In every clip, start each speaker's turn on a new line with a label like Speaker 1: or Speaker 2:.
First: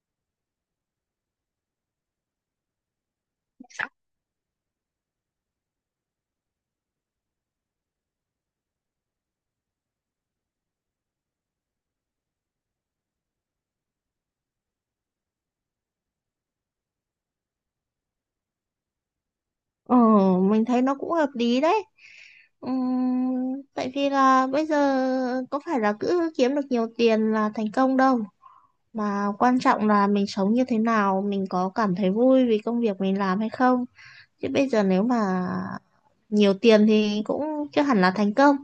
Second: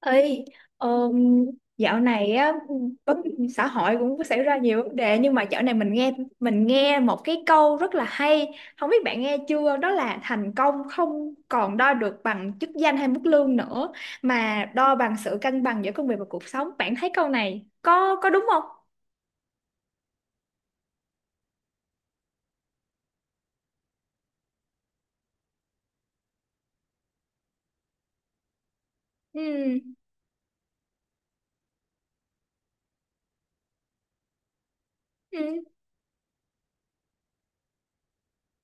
Speaker 1: Ê, ờm, dạo này á, vấn xã hội cũng có xảy ra nhiều vấn đề. Nhưng mà dạo này mình nghe một cái câu rất là hay, không biết bạn nghe chưa? Đó là thành công không còn đo được bằng chức danh hay mức lương nữa, mà đo bằng sự cân bằng giữa công việc và cuộc sống. Bạn thấy câu này có đúng không?
Speaker 2: Ờ, mình thấy nó cũng hợp lý đấy. Tại vì là bây giờ có phải là cứ kiếm được nhiều tiền là thành công đâu. Mà
Speaker 1: Ừ,
Speaker 2: quan trọng là mình sống như thế nào, mình có cảm thấy vui vì công việc mình làm hay không. Chứ bây giờ nếu mà
Speaker 1: ừ,
Speaker 2: nhiều tiền thì cũng chưa hẳn là thành công.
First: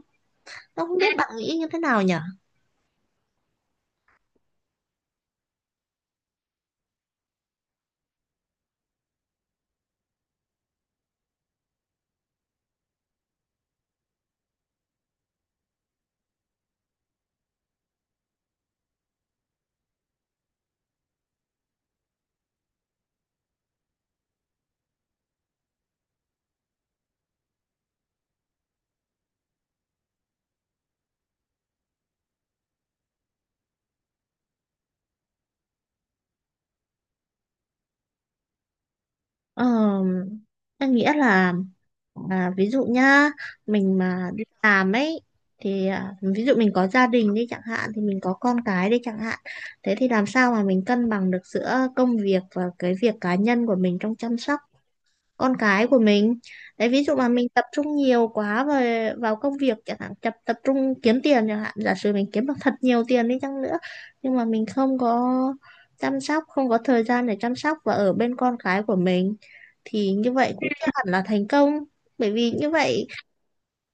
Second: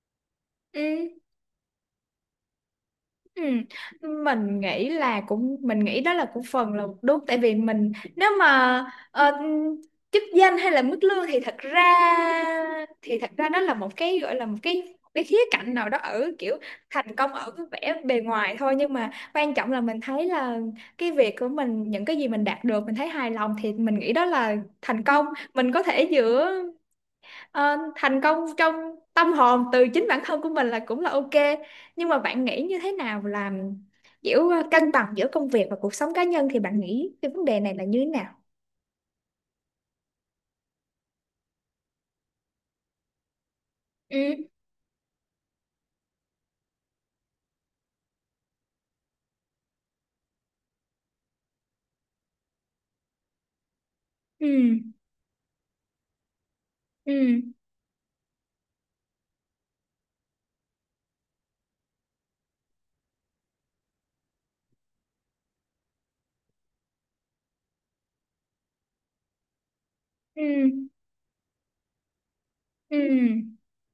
Speaker 1: ừ.
Speaker 2: Nó không biết bạn nghĩ như thế nào nhỉ?
Speaker 1: Ừ. Mình nghĩ đó là cũng phần là đúng. Tại vì mình, nếu mà ờ, chức danh hay là mức lương, thì thật ra đó là một cái, gọi là một cái khía cạnh nào đó, ở kiểu thành công ở cái vẻ bề ngoài thôi. Nhưng mà quan trọng là mình thấy là cái việc của mình, những cái gì mình đạt được mình thấy hài lòng, thì mình nghĩ đó là thành công. Mình có thể giữa thành công trong tâm hồn từ chính bản thân của mình là cũng là ok. Nhưng mà bạn nghĩ như thế nào là kiểu cân bằng giữa công việc và cuộc sống cá nhân, thì bạn nghĩ cái vấn đề này là như thế nào?
Speaker 2: Ờ, em nghĩ là ví dụ nhá, mình mà
Speaker 1: Ừ,
Speaker 2: đi làm ấy thì ví dụ mình có gia đình đi chẳng hạn thì mình có con cái đi chẳng hạn. Thế thì làm sao mà mình cân bằng được giữa công việc và cái việc cá nhân của mình trong chăm
Speaker 1: ừ,
Speaker 2: sóc con cái của mình. Đấy ví dụ mà
Speaker 1: ừ,
Speaker 2: mình tập trung nhiều quá về vào công việc chẳng hạn, tập tập trung kiếm tiền chẳng hạn, giả sử mình kiếm được thật nhiều tiền đi chăng nữa nhưng mà mình không có chăm sóc, không có thời gian để chăm sóc và ở bên con cái của mình thì như vậy cũng
Speaker 1: ừ,
Speaker 2: chưa hẳn là thành công, bởi vì như
Speaker 1: ừ,
Speaker 2: vậy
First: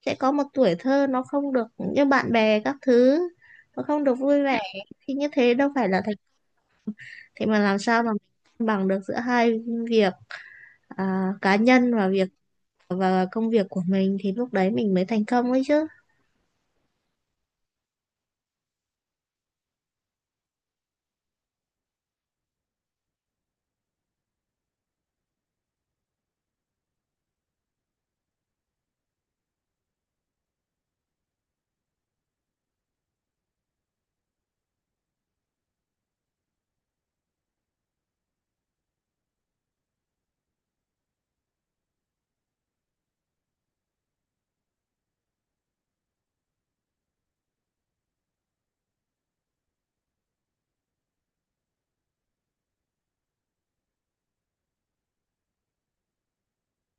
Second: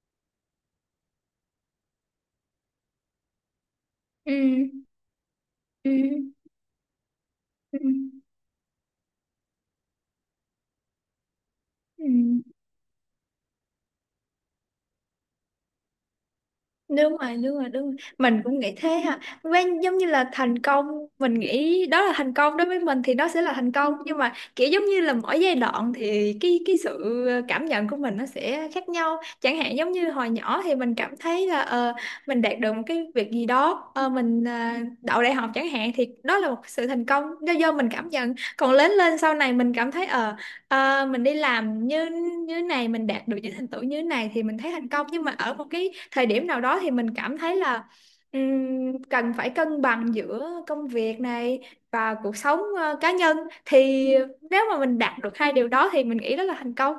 Speaker 2: sẽ có một tuổi thơ nó không được như bạn bè các thứ, nó không được
Speaker 1: ừ,
Speaker 2: vui vẻ thì như thế đâu phải
Speaker 1: ừ,
Speaker 2: là thành, thế mà làm
Speaker 1: ừ,
Speaker 2: sao mà mình cân bằng được giữa hai việc, cá nhân
Speaker 1: ừ.
Speaker 2: và việc và công việc của mình thì lúc đấy mình mới thành công ấy chứ.
Speaker 1: Đúng rồi, đúng rồi, đúng rồi. Mình cũng nghĩ thế ha, quen giống như là thành công, mình nghĩ đó là thành công đối với mình thì nó sẽ là thành công. Nhưng mà kiểu giống như là mỗi giai đoạn thì cái sự cảm nhận của mình nó sẽ khác nhau. Chẳng hạn giống như hồi nhỏ thì mình cảm thấy là mình đạt được một cái việc gì đó, mình đậu đại học chẳng hạn, thì đó là một sự thành công do mình cảm nhận. Còn lớn lên sau này mình cảm thấy mình đi làm như như này, mình đạt được những thành tựu như này thì mình thấy thành công. Nhưng mà ở một cái thời điểm nào đó thì mình cảm thấy là cần phải cân bằng giữa công việc này và cuộc sống cá nhân, thì nếu mà mình đạt được hai điều đó thì mình nghĩ đó là thành công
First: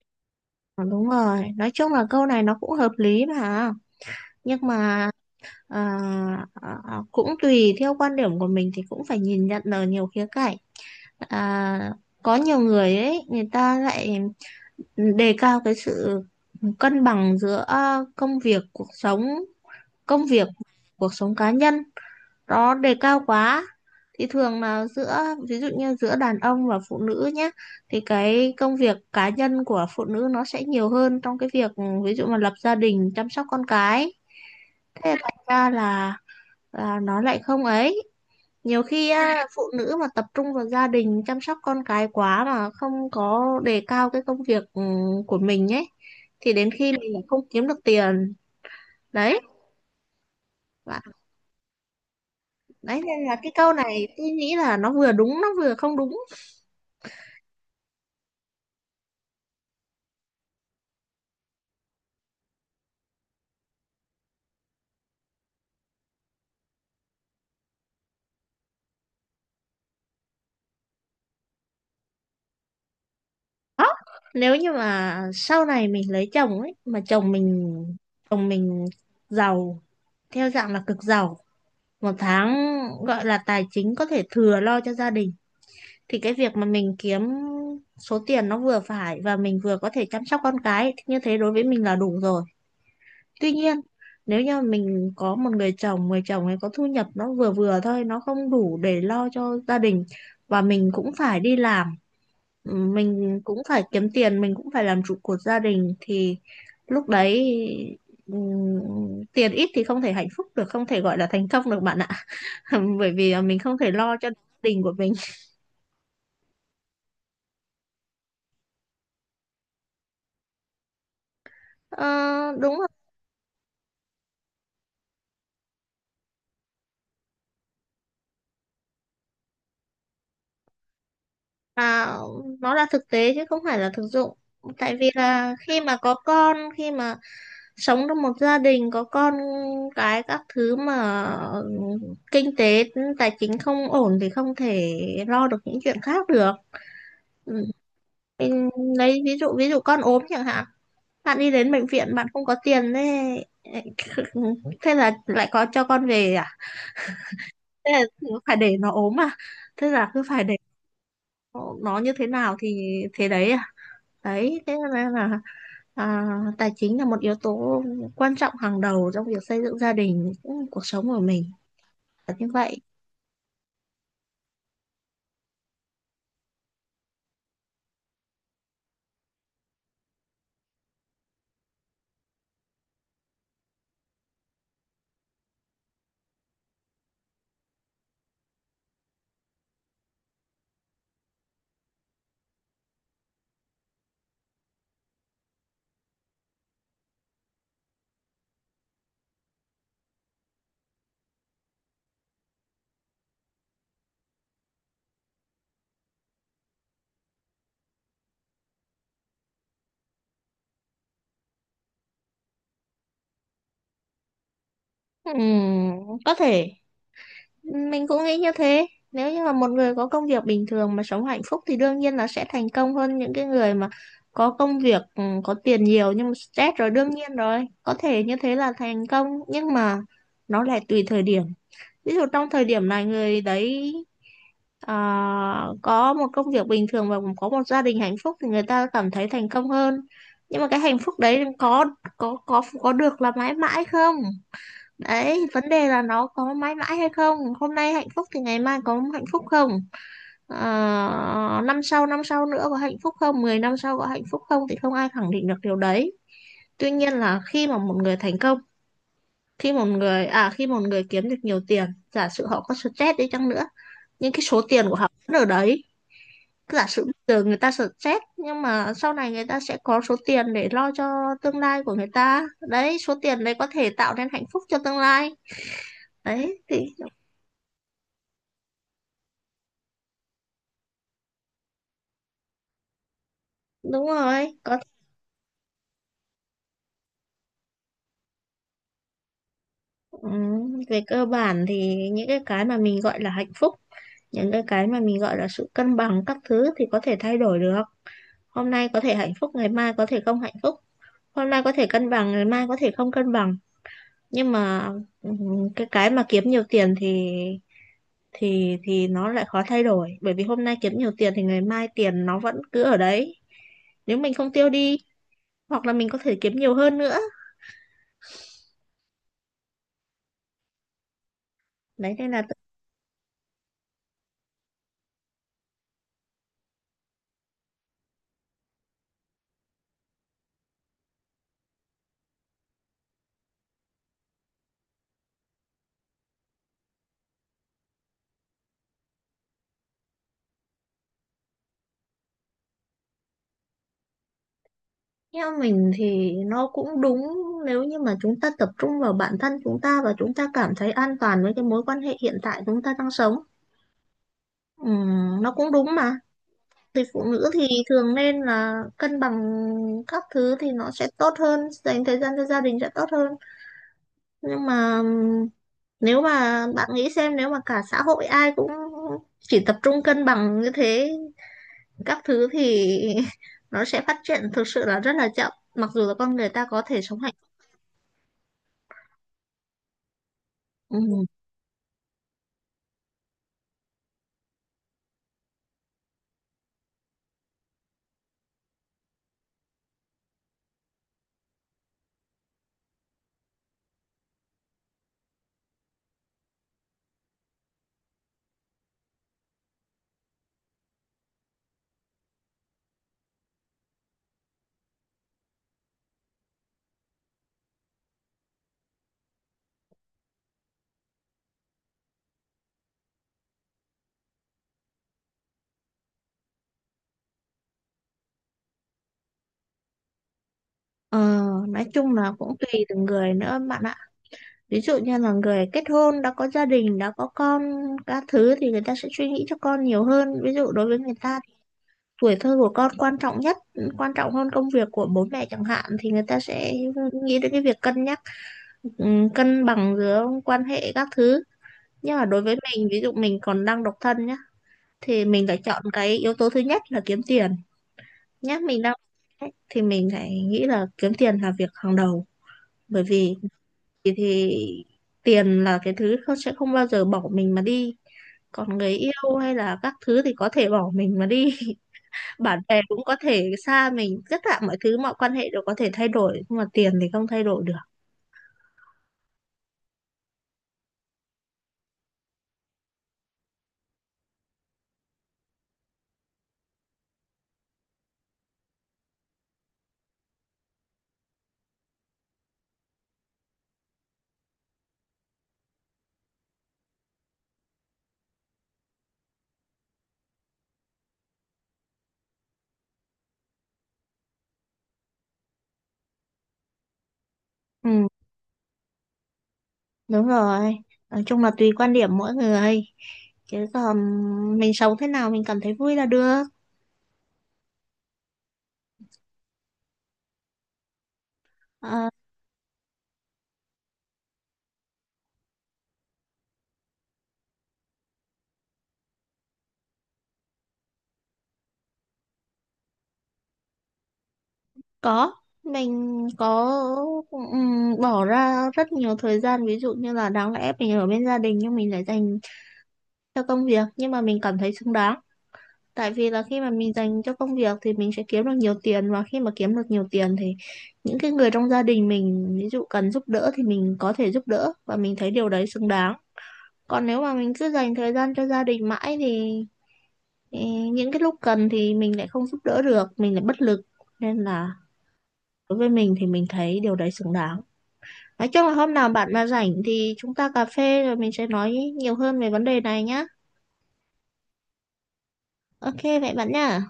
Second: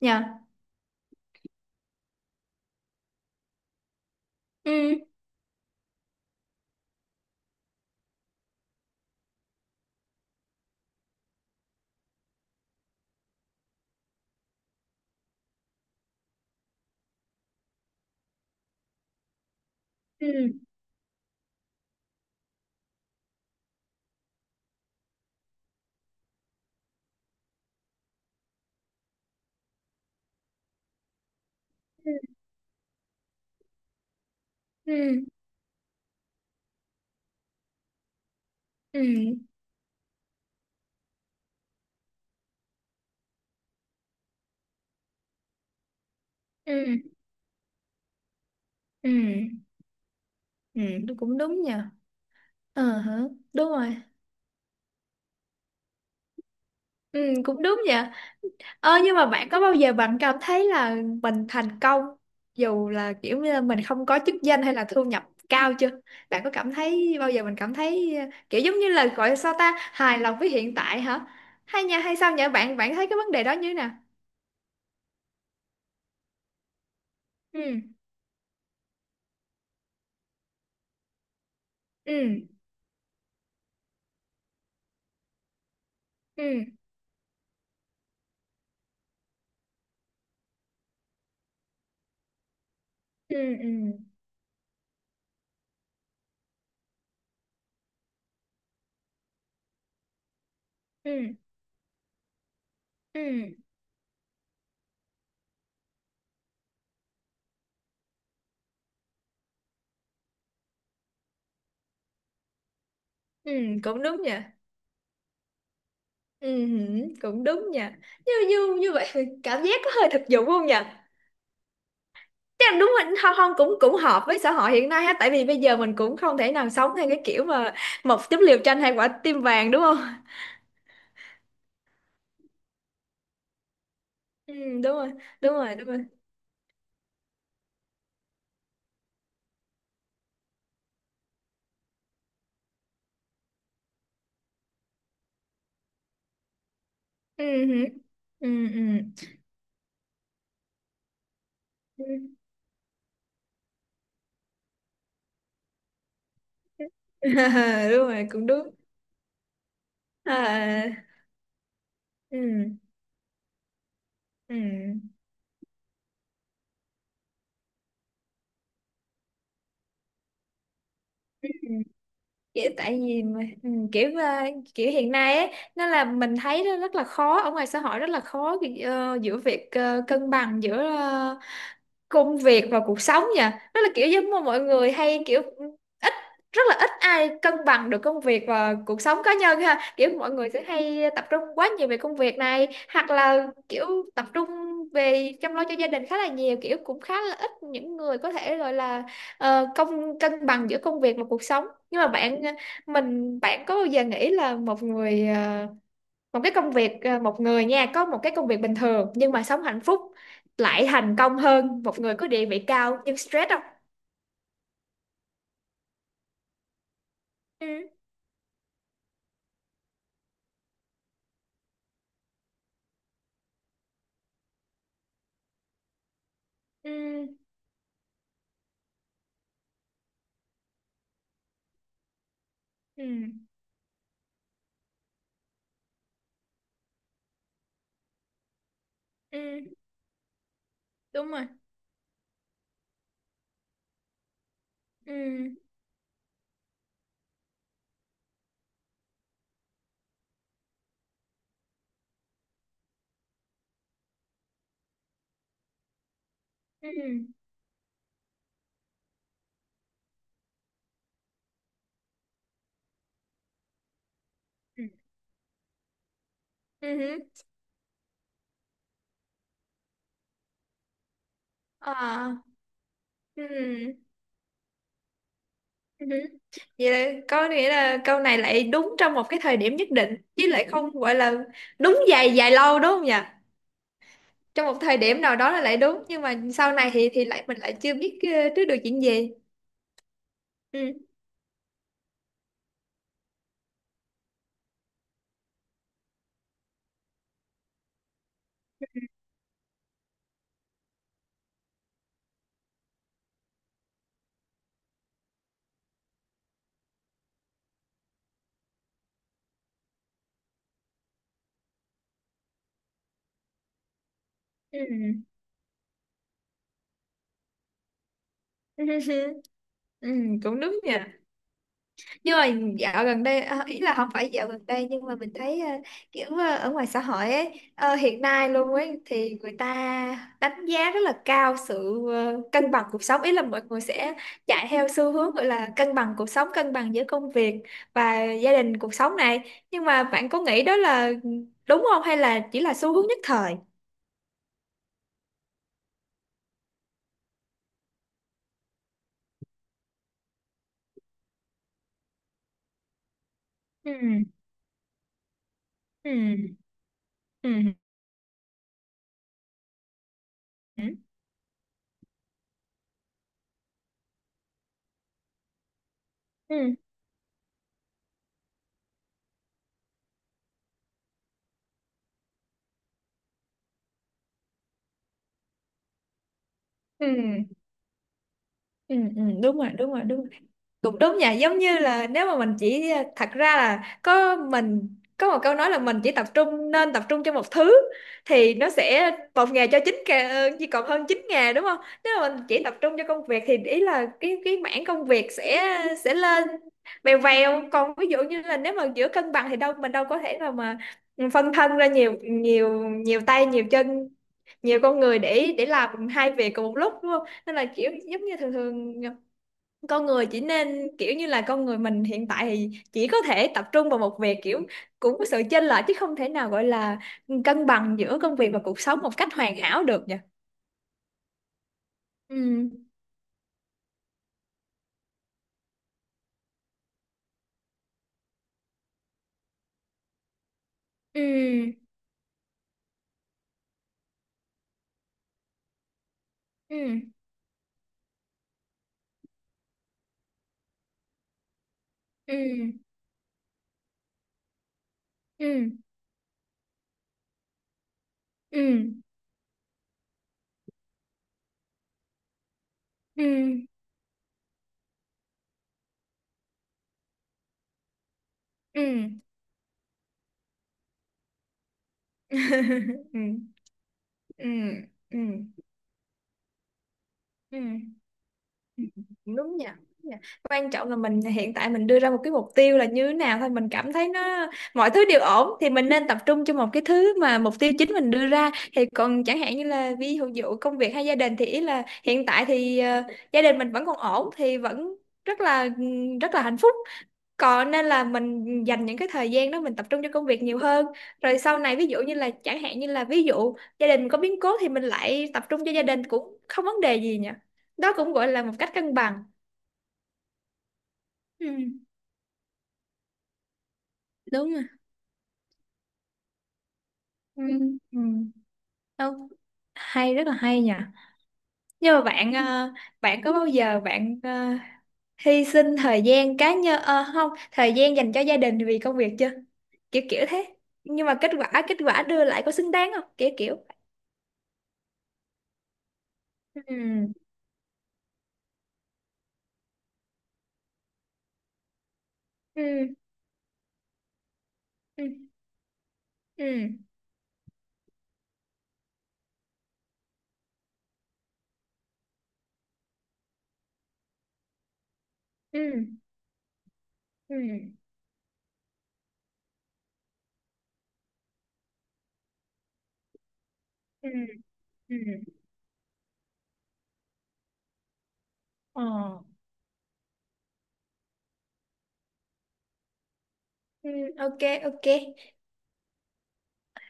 Speaker 1: nha.
Speaker 2: Ờ, đúng rồi, nói chung là câu này nó cũng hợp lý mà, nhưng
Speaker 1: Ừ,
Speaker 2: mà à, cũng tùy theo quan điểm của mình thì cũng phải nhìn nhận ở nhiều khía cạnh. à, có nhiều người ấy người ta lại đề cao cái sự cân bằng giữa công việc cuộc sống, công
Speaker 1: ừ,
Speaker 2: việc cuộc sống cá nhân, nó đề cao quá thì thường là giữa, ví dụ như giữa đàn ông và phụ nữ nhé, thì cái công việc cá nhân của phụ nữ nó sẽ nhiều hơn trong cái việc ví
Speaker 1: ừ,
Speaker 2: dụ mà lập gia đình chăm sóc con cái. Thế
Speaker 1: ừ,
Speaker 2: thành ra là nó lại không ấy, nhiều khi
Speaker 1: ừ,
Speaker 2: á, phụ nữ mà tập trung vào gia đình chăm sóc con cái quá mà không có đề cao cái công việc của mình ấy, thì đến khi mình
Speaker 1: ừ,
Speaker 2: lại không kiếm được tiền đấy.
Speaker 1: ừ, ừ,
Speaker 2: Và
Speaker 1: cũng đúng nha. Ờ
Speaker 2: đấy
Speaker 1: hả.
Speaker 2: nên là cái
Speaker 1: Đúng
Speaker 2: câu
Speaker 1: rồi.
Speaker 2: này tôi nghĩ là nó vừa đúng nó vừa không đúng.
Speaker 1: Ừ, cũng đúng nhỉ. Ờ, nhưng mà bạn có bao giờ bạn cảm thấy là mình thành công, dù là kiểu như là mình không có chức danh hay là thu nhập cao chưa? Bạn có cảm thấy bao giờ mình cảm thấy kiểu giống như là gọi là sao ta, hài lòng với hiện tại hả? Hay nha, hay sao nhỉ? Bạn bạn thấy cái vấn đề đó như thế nào?
Speaker 2: Đó, nếu như mà sau này mình lấy chồng ấy mà chồng mình
Speaker 1: Ừ,
Speaker 2: chồng mình giàu, theo dạng là cực giàu, một
Speaker 1: ừ,
Speaker 2: tháng gọi là tài chính có thể thừa lo cho gia đình, thì cái việc
Speaker 1: ừ,
Speaker 2: mà mình kiếm số tiền nó vừa phải và mình vừa có thể chăm sóc con cái thì như thế đối với mình là đủ rồi.
Speaker 1: ừ,
Speaker 2: Tuy
Speaker 1: ừ,
Speaker 2: nhiên, nếu như mình có một người chồng ấy có thu nhập nó vừa vừa thôi, nó không đủ để lo cho gia đình và mình cũng
Speaker 1: ừ,
Speaker 2: phải đi làm, mình
Speaker 1: ừ,
Speaker 2: cũng phải kiếm tiền, mình cũng phải làm trụ cột gia đình thì lúc đấy ừm, tiền ít thì không thể hạnh phúc được, không thể gọi là thành công được bạn ạ. Bởi vì
Speaker 1: ừ,
Speaker 2: mình không thể
Speaker 1: cũng
Speaker 2: lo
Speaker 1: đúng
Speaker 2: cho gia
Speaker 1: nha.
Speaker 2: đình của mình.
Speaker 1: Ừ, hử, cũng đúng nha. Như như như vậy thì cảm giác có hơi thực dụng không nhỉ?
Speaker 2: Ờ,
Speaker 1: Chắc
Speaker 2: đúng,
Speaker 1: đúng rồi, không, không, cũng cũng hợp với xã hội hiện nay ha, tại vì bây giờ mình cũng không thể nào sống theo cái kiểu mà một chút liều tranh hai quả tim vàng đúng không?
Speaker 2: à, nó là thực tế chứ không phải là thực dụng,
Speaker 1: Ừ, đúng
Speaker 2: tại vì
Speaker 1: rồi, đúng
Speaker 2: là
Speaker 1: rồi,
Speaker 2: khi
Speaker 1: đúng
Speaker 2: mà
Speaker 1: rồi.
Speaker 2: có con, khi mà sống trong một gia đình có con cái các thứ mà kinh tế tài chính không ổn thì không thể lo được những chuyện khác được.
Speaker 1: Ừ,
Speaker 2: Ừ.
Speaker 1: hử. Ừ,
Speaker 2: Mình
Speaker 1: ừ.
Speaker 2: lấy ví dụ, ví dụ con ốm chẳng hạn, bạn đi đến bệnh
Speaker 1: Ừ.
Speaker 2: viện bạn không có tiền thế thế là lại có cho con về à, thế là
Speaker 1: Đúng rồi, cũng
Speaker 2: phải
Speaker 1: đúng.
Speaker 2: để nó ốm à, thế là cứ phải để
Speaker 1: À,
Speaker 2: nó như thế nào
Speaker 1: ừ,
Speaker 2: thì thế đấy à.
Speaker 1: ừ.
Speaker 2: Đấy, thế nên là à, tài chính là một yếu tố quan trọng hàng đầu trong việc xây dựng gia đình, cũng cuộc sống của mình là như
Speaker 1: Kiểu
Speaker 2: vậy.
Speaker 1: tại vì mà, ừ, kiểu kiểu hiện nay ấy, nó là mình thấy nó rất là khó, ở ngoài xã hội rất là khó giữa việc cân bằng giữa công việc và cuộc sống nha. Đó là kiểu giống mà mọi người hay kiểu ít, rất là ít ai cân bằng được công việc và cuộc sống cá nhân ha. Kiểu mọi người sẽ hay tập trung quá nhiều về công việc này, hoặc là kiểu tập trung về chăm lo cho gia đình khá là nhiều, kiểu cũng khá là ít những người có thể gọi là cân bằng giữa công việc và cuộc sống. Nhưng mà bạn ờ, mình bạn có bao giờ nghĩ là một người, một cái công việc, một người nha, có một cái công việc bình thường nhưng mà sống hạnh phúc lại thành công hơn một người có địa vị cao nhưng stress không?
Speaker 2: Ừm, có thể
Speaker 1: Ừ,
Speaker 2: mình cũng nghĩ như thế. Nếu như mà một người có công việc bình thường mà sống hạnh phúc thì đương nhiên là sẽ thành công hơn những cái người mà có công việc có tiền nhiều nhưng mà stress rồi,
Speaker 1: ừ,
Speaker 2: đương nhiên rồi. Có thể như thế là thành công nhưng mà nó lại tùy thời điểm. Ví dụ trong thời điểm
Speaker 1: ừ,
Speaker 2: này người đấy Ờ, có một công việc bình thường và có một gia đình hạnh phúc thì người ta cảm thấy thành công
Speaker 1: ừ,
Speaker 2: hơn, nhưng mà cái hạnh phúc
Speaker 1: đúng
Speaker 2: đấy
Speaker 1: rồi.
Speaker 2: có có được là mãi mãi không, đấy
Speaker 1: Ừ,
Speaker 2: vấn đề là nó có mãi mãi hay không, hôm nay hạnh phúc thì ngày mai có hạnh phúc không, Ờ, năm sau nữa có hạnh phúc không, 10 năm sau có hạnh phúc không thì không ai khẳng định được điều đấy. Tuy nhiên
Speaker 1: ừ,
Speaker 2: là khi mà một người thành công, khi một người khi một người kiếm được nhiều tiền, giả sử họ có stress đi chăng nữa nhưng cái số
Speaker 1: ừ,
Speaker 2: tiền của họ vẫn ở đấy, giả
Speaker 1: ừ,
Speaker 2: sử
Speaker 1: ừ.
Speaker 2: giờ người ta stress nhưng mà sau này người ta sẽ có số tiền để lo cho tương lai
Speaker 1: Ờ.
Speaker 2: của người ta, đấy số tiền đấy có thể
Speaker 1: Ừ,
Speaker 2: tạo nên hạnh phúc cho tương lai,
Speaker 1: ừ,
Speaker 2: đấy thì
Speaker 1: vậy là có nghĩa là câu này lại đúng trong một cái thời điểm nhất định, chứ lại không gọi là đúng dài dài lâu đúng không nhỉ?
Speaker 2: đúng rồi,
Speaker 1: Trong
Speaker 2: có
Speaker 1: một thời điểm nào đó là lại đúng, nhưng mà sau này thì lại mình lại chưa biết trước được chuyện gì.
Speaker 2: ừ,
Speaker 1: Ừ,
Speaker 2: về cơ bản thì những cái mà mình gọi là hạnh phúc, những cái mà mình gọi là sự cân bằng các thứ thì có thể thay đổi được, hôm nay có thể hạnh phúc ngày mai có thể không hạnh phúc, hôm nay có thể cân bằng ngày mai có thể không cân bằng, nhưng mà ừ, cái mà kiếm nhiều tiền thì thì nó lại khó thay đổi, bởi vì hôm nay kiếm nhiều tiền thì ngày mai tiền nó vẫn cứ ở đấy nếu mình không tiêu
Speaker 1: ừ.
Speaker 2: đi, hoặc là mình có thể kiếm nhiều hơn nữa.
Speaker 1: Ừ, cũng đúng nha.
Speaker 2: Đấy nên
Speaker 1: Nhưng
Speaker 2: là
Speaker 1: mà dạo gần đây, à, ý là không phải dạo gần đây, nhưng mà mình thấy kiểu ở ngoài xã hội ấy, hiện nay luôn ấy, thì người ta đánh giá rất là cao sự cân bằng cuộc sống, ý là mọi người sẽ chạy theo xu hướng gọi là cân bằng cuộc sống, cân bằng giữa công việc và gia đình cuộc sống này. Nhưng mà bạn có nghĩ đó là đúng không, hay là chỉ là xu hướng nhất thời?
Speaker 2: theo mình thì nó cũng đúng, nếu như mà chúng ta tập trung vào bản thân chúng ta và chúng ta cảm thấy an toàn với cái mối quan hệ hiện tại chúng ta đang sống.
Speaker 1: Ừ,
Speaker 2: Nó cũng đúng mà,
Speaker 1: ừ,
Speaker 2: thì phụ nữ
Speaker 1: ừ,
Speaker 2: thì thường nên là cân bằng các thứ thì
Speaker 1: ừ,
Speaker 2: nó sẽ tốt hơn, dành thời gian cho gia đình sẽ tốt hơn, nhưng mà nếu mà
Speaker 1: ừ,
Speaker 2: bạn nghĩ xem nếu mà cả xã hội ai cũng chỉ tập trung cân bằng như thế các thứ thì nó sẽ phát triển thực sự là rất là chậm, mặc dù là con người ta có thể sống hạnh phúc.
Speaker 1: ừ, ừ. Ừ. Đúng rồi, đúng rồi, đúng rồi. Cũng đúng
Speaker 2: Ừ.
Speaker 1: nha, giống như là nếu mà mình chỉ, thật ra là có mình có một câu nói là mình chỉ tập trung, nên tập trung cho một thứ, thì nó sẽ một ngày cho chín ngà chỉ còn hơn 9 ngày đúng không? Nếu mà mình chỉ tập trung cho công việc thì ý là cái mảng công việc sẽ lên vèo vèo. Còn ví dụ như là nếu mà giữa cân bằng thì đâu, mình đâu có thể nào mà, ừ, phân thân ra nhiều nhiều nhiều tay nhiều chân, nhiều con người để làm hai việc cùng một lúc đúng không? Nên là kiểu giống như thường thường con người chỉ nên, kiểu như là con người mình hiện tại thì chỉ có thể tập trung vào một việc, kiểu cũng có sự chênh lệch chứ không thể nào gọi là cân bằng giữa công việc và cuộc sống một cách hoàn hảo được nhỉ?
Speaker 2: ờ, nói chung là
Speaker 1: Ừ,
Speaker 2: cũng tùy từng người nữa bạn ạ, ví dụ như là người kết hôn đã có gia đình đã có con các thứ thì người ta sẽ suy nghĩ cho con nhiều hơn, ví dụ đối với người ta thì
Speaker 1: ừ,
Speaker 2: tuổi thơ của con quan trọng nhất, quan trọng hơn công việc của bố mẹ chẳng hạn, thì người ta sẽ
Speaker 1: ừ,
Speaker 2: nghĩ đến cái việc cân nhắc ừ, cân bằng giữa quan hệ các thứ. Nhưng mà đối với
Speaker 1: ừ,
Speaker 2: mình, ví dụ mình còn đang độc thân nhá, thì mình phải
Speaker 1: ừ,
Speaker 2: chọn cái yếu tố thứ nhất là kiếm tiền nhá, mình
Speaker 1: ừ,
Speaker 2: đang ấy, thì mình phải nghĩ là kiếm tiền là việc hàng đầu, bởi
Speaker 1: ừ,
Speaker 2: vì thì tiền là cái thứ không sẽ không bao giờ bỏ mình mà đi, còn người
Speaker 1: ừ.
Speaker 2: yêu hay là các thứ thì có thể bỏ mình mà đi bạn bè cũng có
Speaker 1: Ừ,
Speaker 2: thể xa mình, tất
Speaker 1: ừ,
Speaker 2: cả mọi thứ mọi
Speaker 1: ừ,
Speaker 2: quan hệ đều có thể thay đổi nhưng mà tiền thì không thay
Speaker 1: ừ,
Speaker 2: đổi được.
Speaker 1: đúng nha. Đúng nha. Quan trọng là mình hiện tại mình đưa ra một cái mục tiêu là như thế nào thôi, mình cảm thấy nó, mọi thứ đều ổn thì mình nên tập trung cho một cái thứ mà mục tiêu chính mình đưa ra. Thì còn chẳng hạn như là ví dụ dụ công việc hay gia đình, thì ý là hiện tại thì gia đình mình vẫn còn ổn thì vẫn rất là rất là hạnh phúc. Còn nên là mình dành những cái thời gian đó mình tập trung cho công việc nhiều hơn. Rồi sau này ví dụ như là chẳng hạn như là ví dụ gia đình có biến cố thì mình lại tập trung cho gia đình cũng không vấn đề gì nhỉ.
Speaker 2: Ừ,
Speaker 1: Đó cũng gọi là một cách cân bằng.
Speaker 2: đúng rồi, nói chung
Speaker 1: Ừ,
Speaker 2: là tùy quan điểm mỗi người, chứ còn
Speaker 1: đúng rồi.
Speaker 2: mình sống thế nào mình cảm thấy vui là được.
Speaker 1: Ừ. Ừ. Đâu, hay rất là hay nhỉ. Nhưng mà
Speaker 2: Ờ,
Speaker 1: bạn bạn có bao giờ bạn hy sinh thời gian cá nhân, không, thời gian dành cho gia đình vì công việc chưa? Kiểu kiểu thế. Nhưng mà kết quả đưa lại có xứng đáng không? Kiểu kiểu.
Speaker 2: có, mình có
Speaker 1: Ừ.
Speaker 2: bỏ ra rất nhiều thời gian ví dụ như là đáng lẽ mình ở bên gia đình nhưng mình lại dành
Speaker 1: Ừ.
Speaker 2: cho công việc, nhưng mà mình cảm thấy xứng
Speaker 1: Ừ.
Speaker 2: đáng, tại vì là khi
Speaker 1: Ừ,
Speaker 2: mà mình dành cho công việc thì mình sẽ kiếm được nhiều tiền, và khi mà kiếm được nhiều tiền thì những cái người trong gia đình mình ví dụ cần giúp đỡ thì mình có thể giúp đỡ và mình thấy điều đấy
Speaker 1: ừ,
Speaker 2: xứng đáng. Còn nếu mà
Speaker 1: ừ,
Speaker 2: mình cứ dành thời gian cho gia đình mãi thì Ê, những cái lúc cần thì mình lại không giúp đỡ được, mình lại bất lực,
Speaker 1: ừ,
Speaker 2: nên là
Speaker 1: ừ.
Speaker 2: đối với mình thì mình thấy điều đấy xứng đáng. Nói chung là
Speaker 1: Ờ.
Speaker 2: hôm nào bạn mà rảnh thì chúng ta cà phê rồi mình sẽ nói nhiều hơn về vấn đề này nhá.
Speaker 1: Ừ, ok. Ok.
Speaker 2: Ok vậy bạn nhá.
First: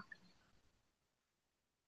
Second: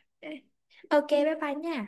Speaker 1: Ờ, ok, bye bye nha.